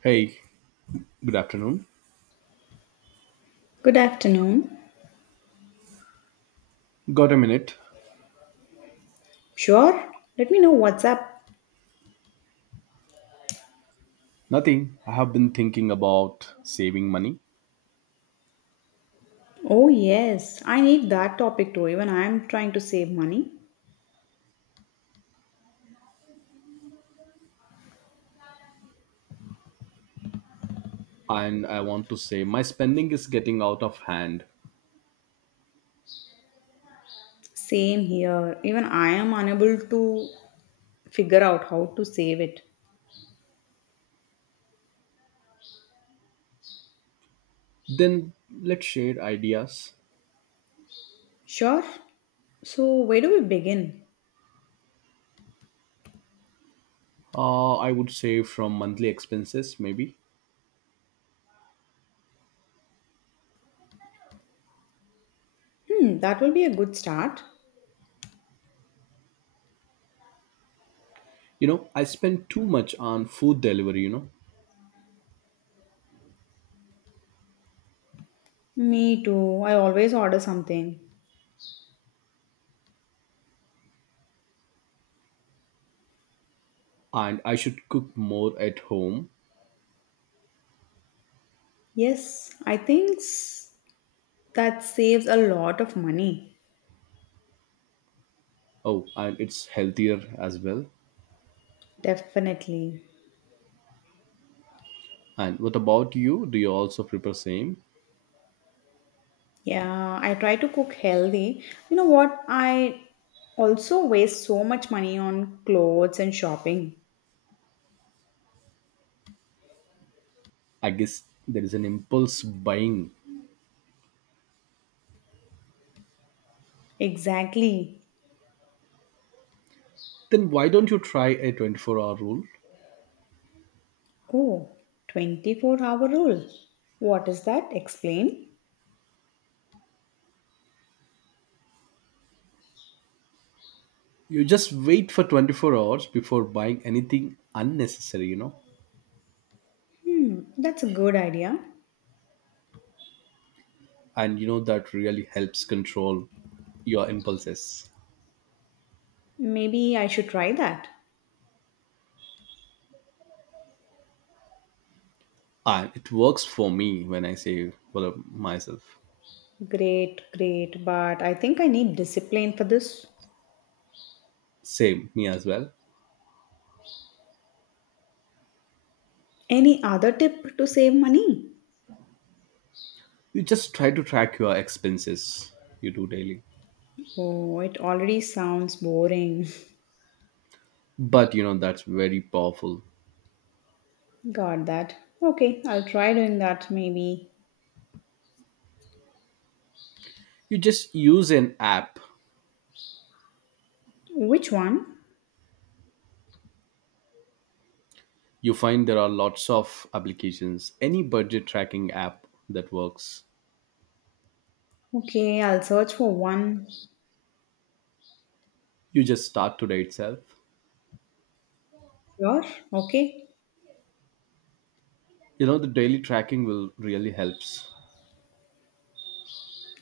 Hey, good afternoon. Good afternoon. Got a minute? Sure, let me know what's up. Nothing. I have been thinking about saving money Oh, yes, I need that topic too. Even I am trying to save money. and I want to say my spending is getting out of hand. Same here. Even I am unable to figure out how to save it. Then let's share ideas. Sure. So, where do we begin? I would save from monthly expenses, maybe. Hmm, that will be a good start. I spend too much on food delivery, Me too. I always order something. and I should cook more at home. Yes, I think s- that saves a lot of money. Oh, and it's healthier as well. Definitely. And what about you? Do you also prepare same? Yeah, I try to cook healthy. You know what? I also waste so much money on clothes and shopping. I guess there is an impulse buying. Exactly. Then why don't you try a 24-hour rule? Oh, 24 hour rule. What is that? Explain. You just wait for 24 hours before buying anything unnecessary, you know? Hmm, that's a good idea. And you know that really helps control your impulses. Maybe I should try that. And it works for me when I say, well, myself. Great, great, but I think I need discipline for this. Same, me as well. Any other tip to save money? You just try to track your expenses you do daily. Oh, it already sounds boring. But that's very powerful. Got that. Okay, I'll try doing that maybe. You just use an app. Which one? You find there are lots of applications, any budget tracking app that works. Okay, I'll search for one. You just start today itself. Sure. Okay. You know the daily tracking will really helps.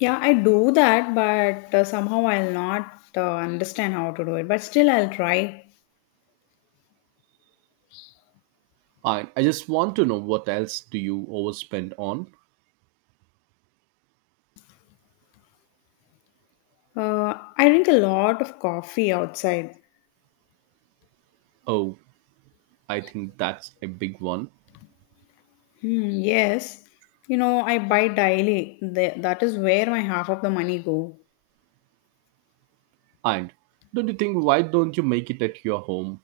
Yeah, I do that, but somehow I'll not understand how to do it. But still, I'll try. I just want to know what else do you overspend on. I drink a lot of coffee outside. Oh, I think that's a big one. Hmm, yes. You know, I buy daily. That is where my half of the money go. And don't you think, why don't you make it at your home?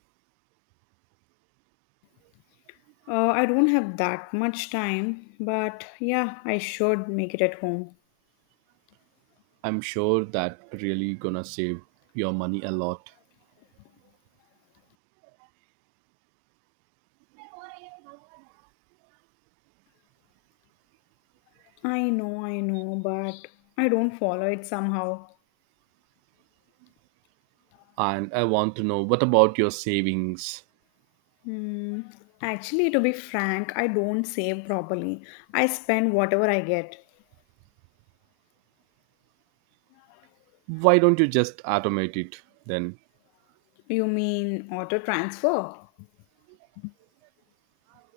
I don't have that much time, but yeah, I should make it at home. I'm sure that really gonna save your money a lot. I know, but I don't follow it somehow. And I want to know, what about your savings? Hmm. Actually, to be frank, I don't save properly. I spend whatever I get. Why don't you just automate it then? You mean auto transfer?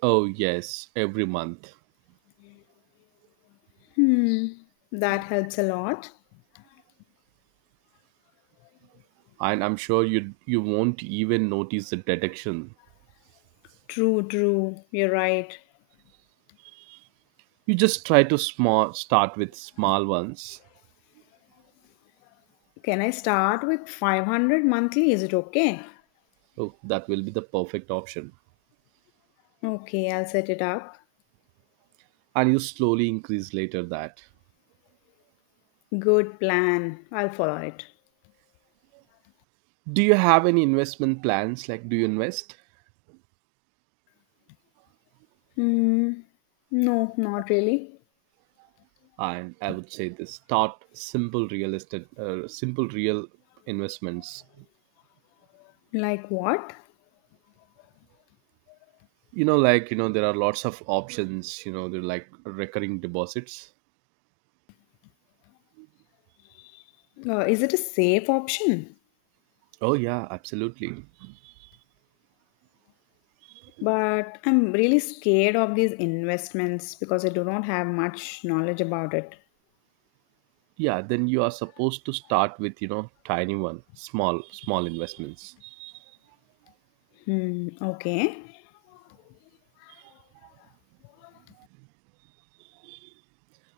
Oh yes, every month. Hmm. That helps a lot. And I'm sure you won't even notice the deduction. True, true. You're right. You just try to small start with small ones. Can I start with 500 monthly? Is it okay? Oh, that will be the perfect option. Okay, I'll set it up. And you slowly increase later that. Good plan. I'll follow it. Do you have any investment plans? Like, do you invest? Hmm. No, not really. And I would say this: start simple real estate, simple real investments. Like what? Like, there are lots of options. They're like recurring deposits. Is it a safe option? Oh yeah, absolutely. But I'm really scared of these investments because I do not have much knowledge about it. Yeah, then you are supposed to start with tiny one, small small investments. Hmm, okay.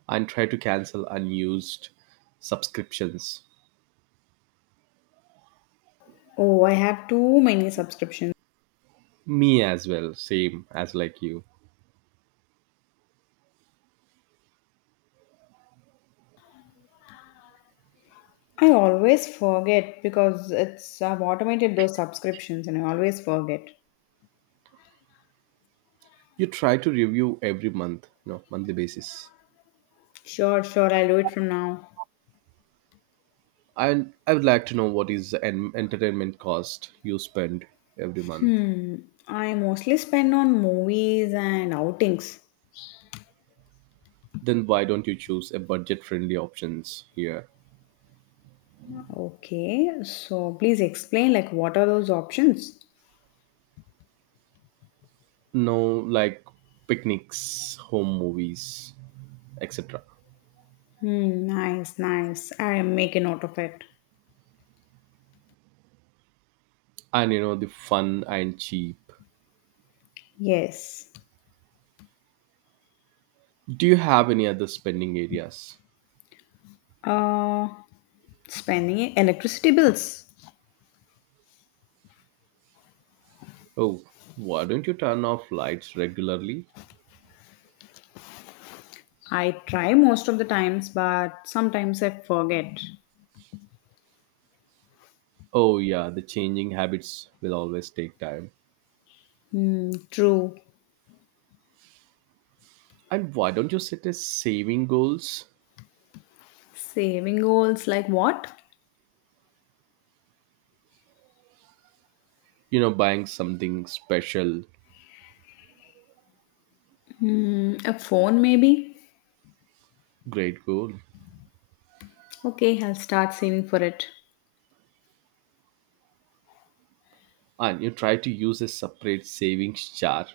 And try to cancel unused subscriptions. Oh, I have too many subscriptions. Me as well, same as like you. I always forget because it's I've automated those subscriptions and I always forget. You try to review every month, monthly basis. Sure, sure, I'll do it from now. And I would like to know what is the entertainment cost you spend every month. Hmm. I mostly spend on movies and outings. Then why don't you choose a budget-friendly options here? Okay, so please explain like what are those options? No, like picnics, home movies, etc. Hmm, nice, nice. I make a note of it. And you know the fun and cheap. Yes. Do you have any other spending areas? Uh, Spending electricity bills. Oh, why don't you turn off lights regularly? I try most of the times, but sometimes I forget. Oh, yeah, the changing habits will always take time. Hmm, true. And why don't you set a saving goals? Saving goals like what? Buying something special, Hmm, a phone maybe? great goal. Okay, I'll start saving for it. And you try to use a separate savings jar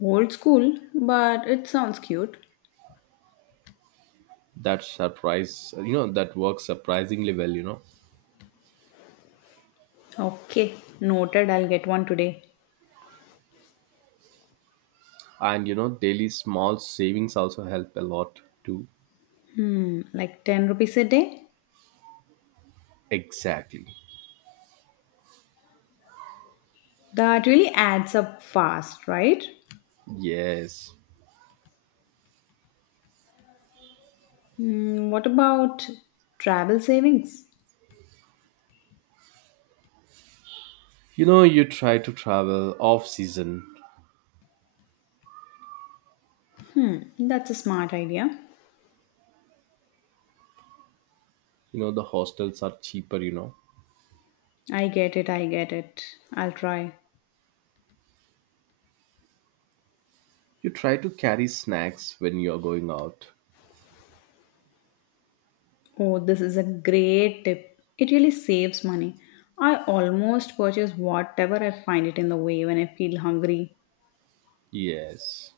Old school, but it sounds cute. that surprise, that works surprisingly well. Okay, noted. I'll get one today. And daily small savings also help a lot too. Hmm, like 10 rupees a day? Exactly. That really adds up fast, right? Yes. Hmm, what about travel savings? You try to travel off season. Hmm, that's a smart idea. You know the hostels are cheaper. I get it, I get it. I'll try. You try to carry snacks when you're going out. Oh, this is a great tip. It really saves money. I almost purchase whatever I find it in the way when I feel hungry. Yes,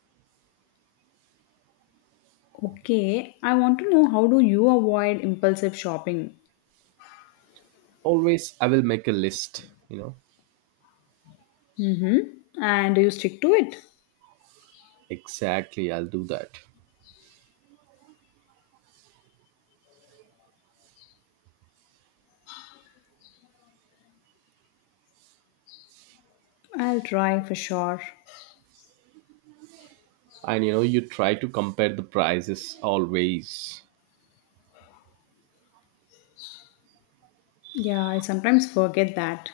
Okay, I want to know how do you avoid impulsive shopping? always I will make a list. Mm-hmm. And do you stick to it? Exactly, I'll do that. I'll try for sure. And you know you try to compare the prices always. Yeah, I sometimes forget that.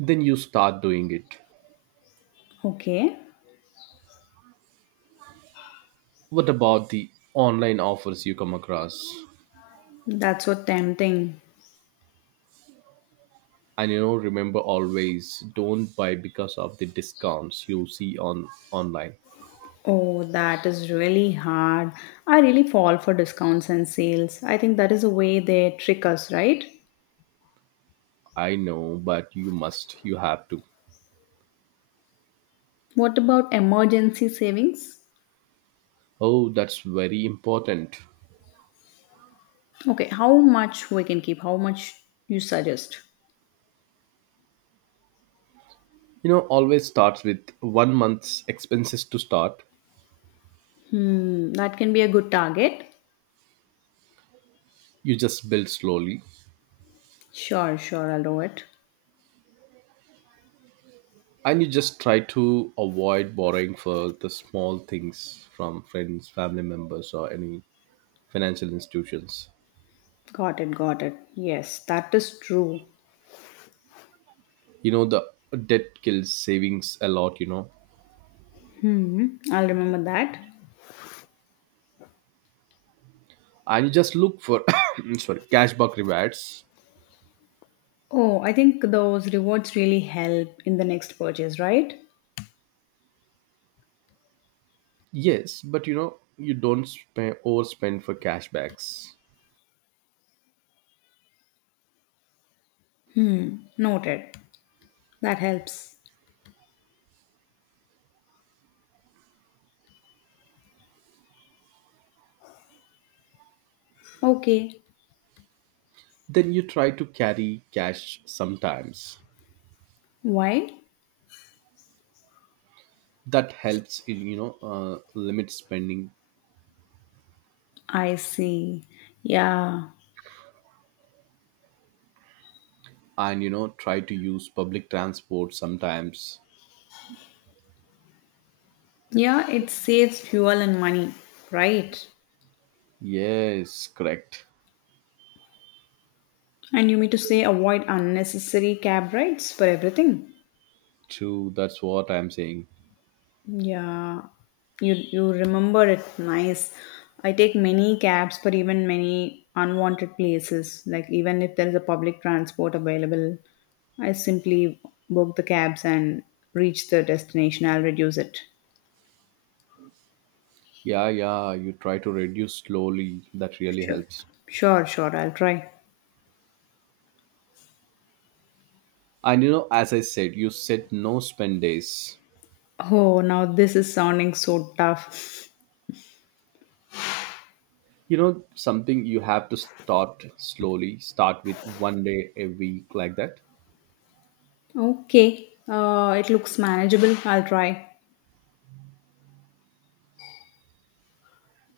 Then you start doing it. Okay, What about the online offers you come across? that's so tempting. And remember always, don't buy because of the discounts you see on online. Oh, that is really hard. I really fall for discounts and sales. I think that is the way they trick us, right? I know, but you have to. What about emergency savings? Oh, that's very important. Okay, how much we can keep? How much you suggest? You know always starts with one month's expenses to start. Hmm, that can be a good target. You just build slowly. Sure, sure, I'll do it. And you just try to avoid borrowing for the small things from friends, family members, or any financial institutions. Got it, got it. Yes, that is true. You know the debt kills savings a lot. Hmm, I'll remember that. And you just look for sorry, cashback rewards. Oh, I think those rewards really help in the next purchase, right? Yes, but you don't spend overspend for cashbacks. Hmm, noted. That helps. Okay. Then you try to carry cash sometimes. Why? That helps in limit spending. I see. Yeah. And try to use public transport sometimes. Yeah, it saves fuel and money, right? Yes, correct. And you mean to say avoid unnecessary cab rides for everything? True, that's what I'm saying. Yeah. You remember it nice. I take many cabs for even many unwanted places. Like even if there is a public transport available, I simply book the cabs and reach the destination. I'll reduce it. Yeah, yeah, you try to reduce slowly, that really Sure. helps. Sure, sure, I'll try. And as I said, you set no spend days. Oh, now this is sounding so tough. You know something, you have to start slowly, start with one day a week like that. Okay, it looks manageable. I'll try.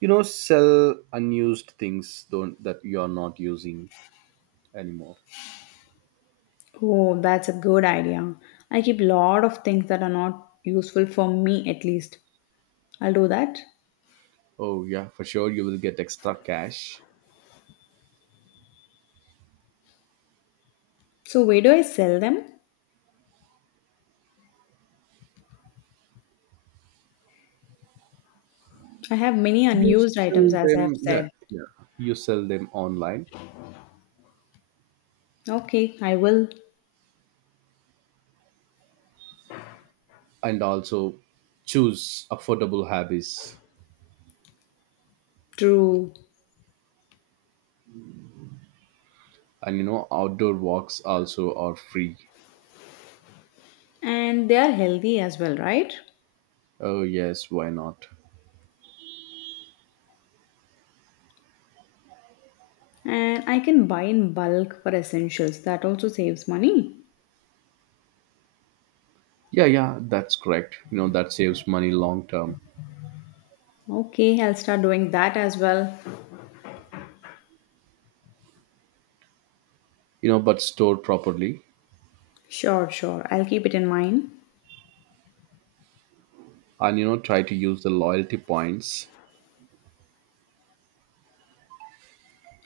You know sell unused things, don't that you are not using anymore. Oh, that's a good idea. I keep a lot of things that are not useful for me, at least. I'll do that. Oh, yeah, for sure. You will get extra cash. So, where do I sell them? I have many unused items, as I have said. You sell them online Okay, I will. and also choose affordable hobbies. True. And outdoor walks also are free. And they are healthy as well, right? Oh, yes, why not? And I can buy in bulk for essentials. That also saves money. Yeah, yeah, that's correct. That saves money long term. Okay, I'll start doing that as well. But store properly. Sure, sure. I'll keep it in mind. And try to use the loyalty points.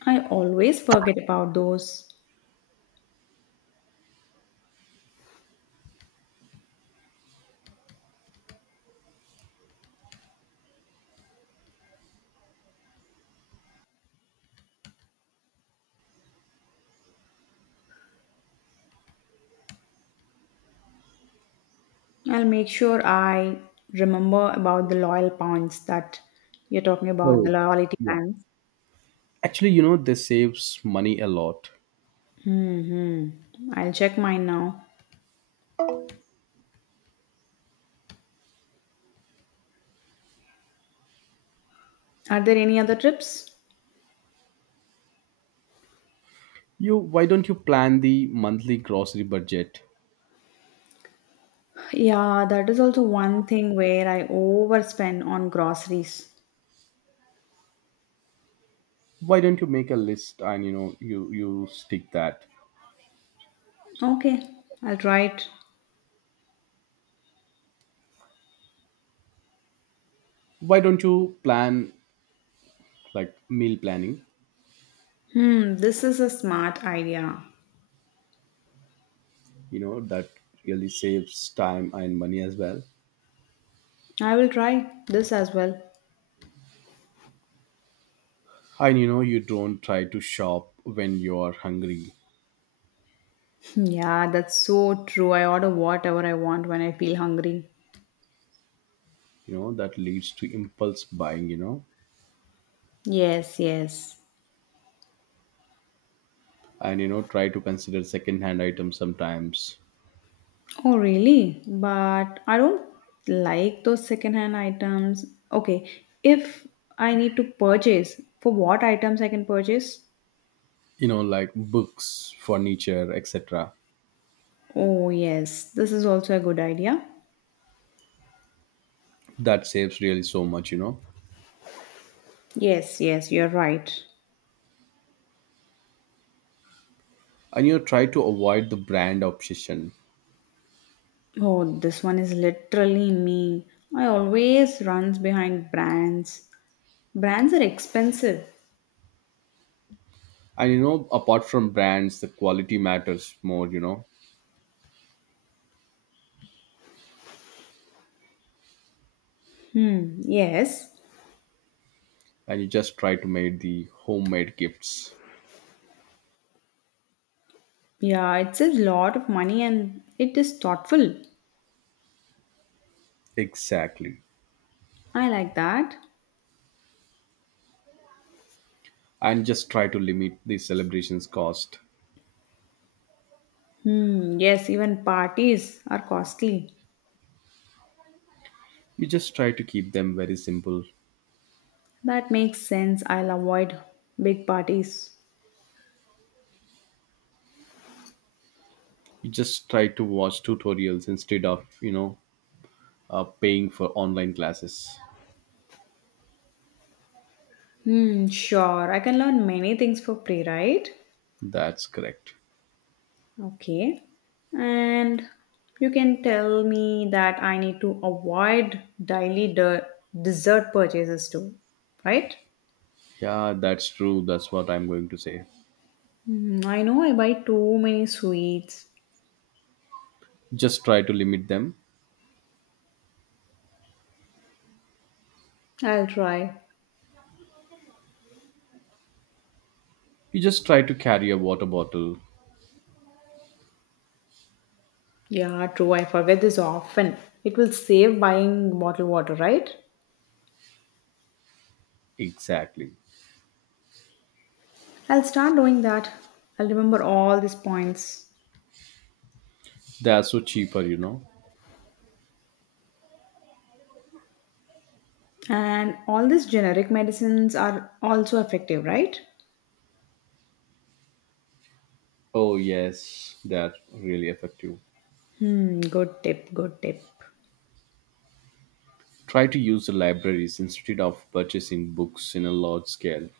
I always forget about those. I'll make sure I remember about the loyal points that you're talking about, the Oh, loyalty yeah. plans. Actually, this saves money a lot. Hmm. I'll check mine now. Are there any other trips? Why don't you plan the monthly grocery budget? Yeah, that is also one thing where I overspend on groceries. Why don't you make a list, and you stick that. Okay, I'll try it. Why don't you plan, like, meal planning? Hmm, this is a smart idea. You know that really saves time and money as well. I will try this as well. And you don't try to shop when you are hungry. Yeah, that's so true. I order whatever I want when I feel hungry. You know that leads to impulse buying. Yes, yes. And try to consider second hand items sometimes. Oh, really? But I don't like those secondhand items. Okay, if I need to purchase, for what items I can purchase? You know like books, furniture, etc. Oh, yes, this is also a good idea. That saves really so much. Yes, yes, you're right. And try to avoid the brand obsession. Oh, this one is literally me. I always runs behind brands. Brands are expensive. And apart from brands, the quality matters more. Hmm, yes. And you just try to make the homemade gifts. Yeah, it saves a lot of money and it is thoughtful. Exactly. I like that. And just try to limit the celebrations cost. Hmm, yes, even parties are costly. You just try to keep them very simple. That makes sense. I'll avoid big parties. You just try to watch tutorials instead of, paying for online classes. Hmm, sure. I can learn many things for free, right? That's correct. Okay. And you can tell me that I need to avoid daily dessert purchases too, right? Yeah, that's true. That's what I'm going to say. Hmm, I know I buy too many sweets. Just try to limit them. I'll try. You just try to carry a water bottle. Yeah, true. I forget this often. It will save buying bottled water, right? Exactly. I'll start doing that. I'll remember all these points. They are so cheaper. And all these generic medicines are also effective, right? Oh, yes, they're really effective. Hmm, good tip, good tip. Try to use the libraries instead of purchasing books in a large scale.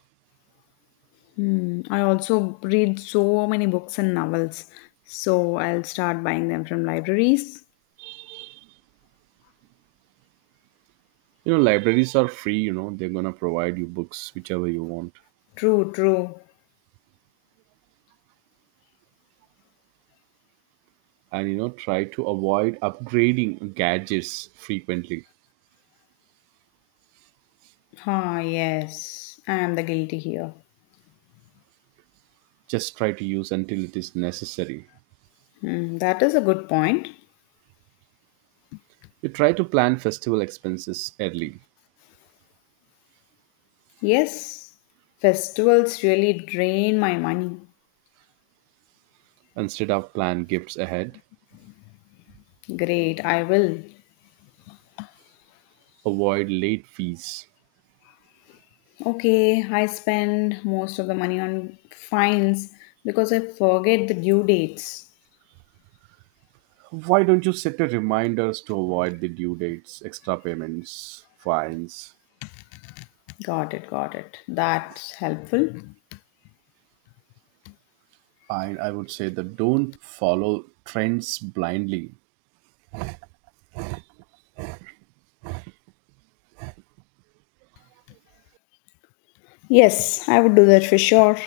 Hmm, I also read so many books and novels, so I'll start buying them from libraries. Libraries are free, they're gonna provide you books whichever you want. True, true. And try to avoid upgrading gadgets frequently. Ah, yes, I am the guilty here. Just try to use until it is necessary. Hmm, that is a good point. You try to plan festival expenses early Yes, festivals really drain my money. instead of plan gifts ahead. Great, I will. Avoid late fees. Okay, I spend most of the money on fines because I forget the due dates. Why don't you set a reminders to avoid the due dates, extra payments, fines? Got it, got it. That's helpful. I would say that don't follow trends blindly. Yes, I would do that for sure.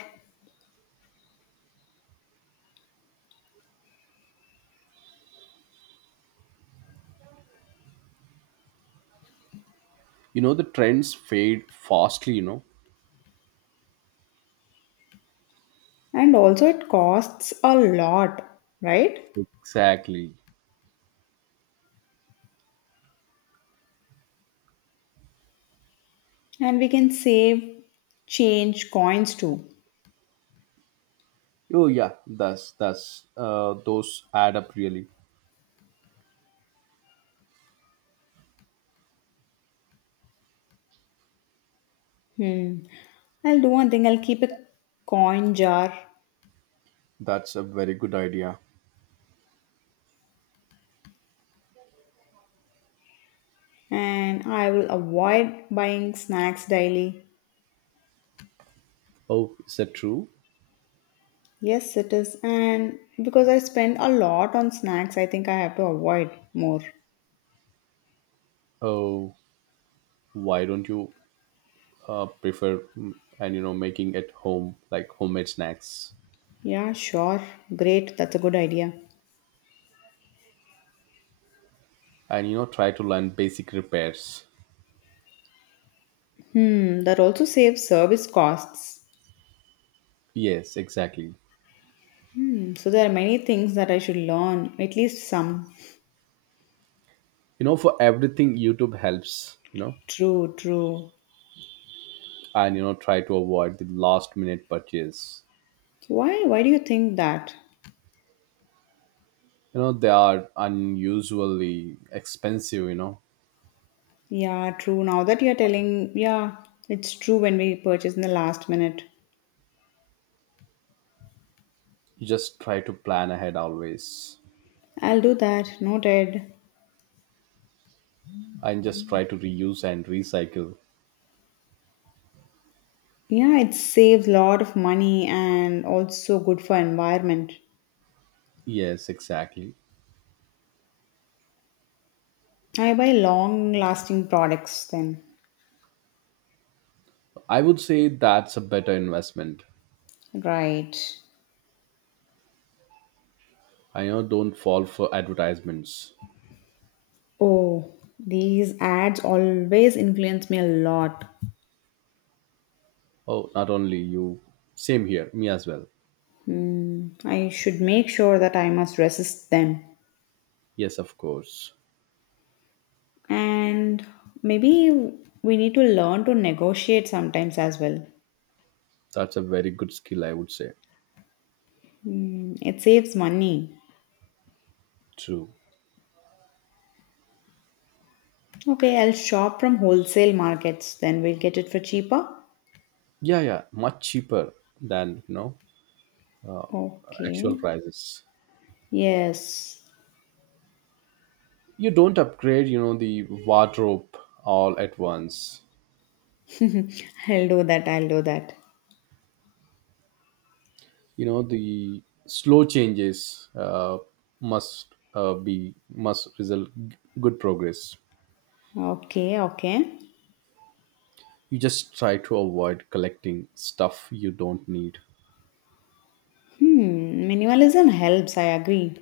You know the trends fade fastly. You know And also, it costs a lot, right? exactly. And we can save change coins too. Oh yeah, that's those add up really. I'll do one thing, I'll keep a coin jar That's a very good idea. and I will avoid buying snacks daily. Oh, is that true? Yes, it is. And because I spend a lot on snacks, I think I have to avoid more. Oh, why don't you prefer and making at home, like homemade snacks. Yeah, sure. Great. That's a good idea. And try to learn basic repairs. Hmm, that also saves service costs. Yes, exactly. Hmm, so there are many things that I should learn, at least some. You know for everything YouTube helps. True, true. And try to avoid the last minute purchase. Why do you think that? They are unusually expensive. Yeah, true. Now that you're telling, yeah, it's true when we purchase in the last minute. You just try to plan ahead always. I'll do that. Noted. And just try to reuse and recycle. Yeah, it saves a lot of money and also good for environment. Yes, exactly. I buy long lasting products then. I would say that's a better investment. Right. I know, don't fall for advertisements. Oh, these ads always influence me a lot. Oh, not only you, same here, me as well. Hmm, I should make sure that I must resist them. Yes, of course. And maybe we need to learn to negotiate sometimes as well. That's a very good skill, I would say. Hmm, it saves money. True. Okay, I'll shop from wholesale markets, then we'll get it for cheaper. Yeah, yeah, much cheaper than Okay. actual prices. Yes. You don't upgrade, the wardrobe all at once. Mhm. I'll do that. I'll do that. You know the slow changes must uh, be must result good progress. Okay, okay. You just try to avoid collecting stuff you don't need. Hmm, minimalism helps, I agree.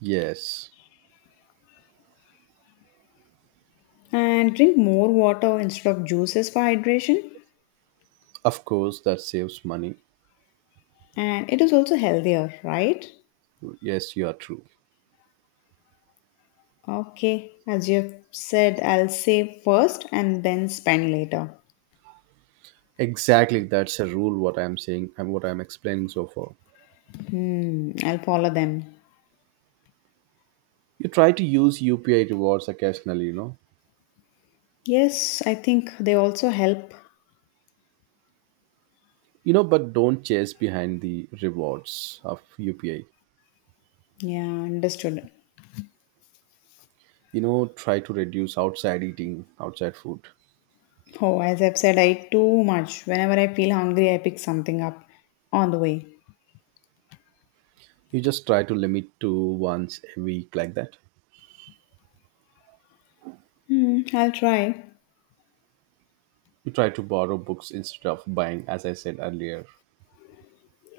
Yes, And drink more water instead of juices for hydration. of course, that saves money. And it is also healthier, right? Yes, you are true. Okay, as you have said, I'll save first and then spend later. Exactly, that's a rule what I'm saying and what I'm explaining so far. Hmm, I'll follow them. You try to use upi rewards occasionally. Yes, I think they also help. But don't chase behind the rewards of upi. Yeah, understood. Try to reduce outside eating outside food. Oh, as I've said, I eat too much. Whenever I feel hungry, I pick something up on the way. You just try to limit to once a week like that. Hmm, I'll try. You try to borrow books instead of buying as I said earlier.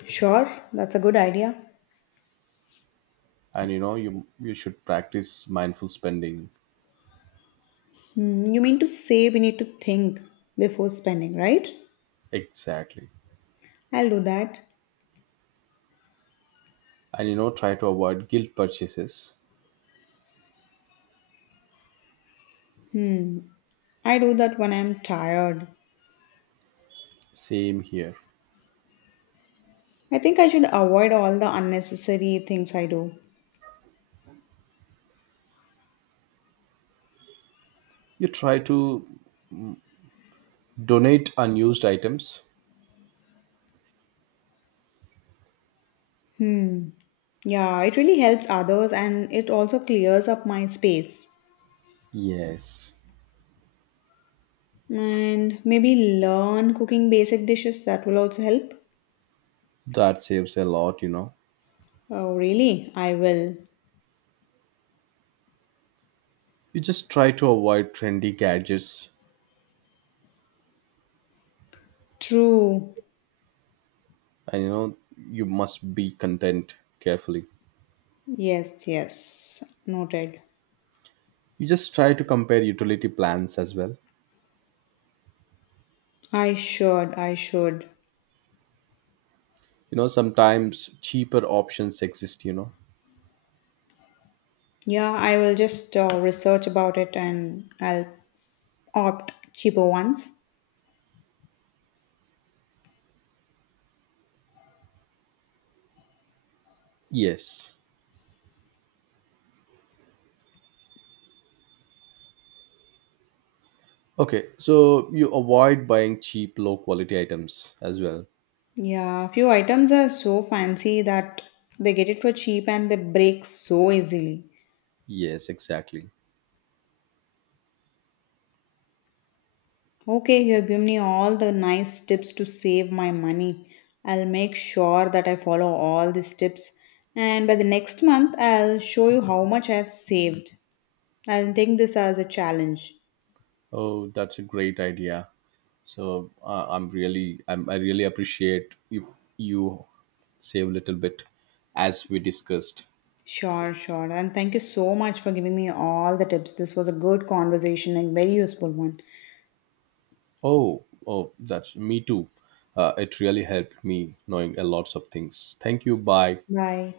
Sure, that's a good idea. And you should practice mindful spending. Hmm, you mean to say we need to think before spending, right? Exactly. I'll do that. And try to avoid guilt purchases. Hmm, I do that when I'm tired. Same here. I think I should avoid all the unnecessary things I do. You try to donate unused items. Hmm, yeah, it really helps others and it also clears up my space. Yes, And maybe learn cooking basic dishes, that will also help. that saves a lot. Oh, really? I will. You just try to avoid trendy gadgets. True. And you must be content carefully. Yes, yes. Noted. You just try to compare utility plans as well. I should, I should. Sometimes cheaper options exist. Yeah, I will just research about it and I'll opt cheaper ones. yes. Okay, so you avoid buying cheap low quality items as well. Yeah, few items are so fancy that they get it for cheap and they break so easily. Yes, exactly. Okay, you have given me all the nice tips to save my money. I'll make sure that I follow all these tips. And by the next month, I'll show you how much I have saved. I'll take this as a challenge. Oh, that's a great idea. So I really appreciate you save a little bit, as we discussed. Sure, sure. And thank you so much for giving me all the tips. This was a good conversation and very useful one. Oh, oh, that's me too. It really helped me knowing a lots of things. Thank you. Bye. Bye.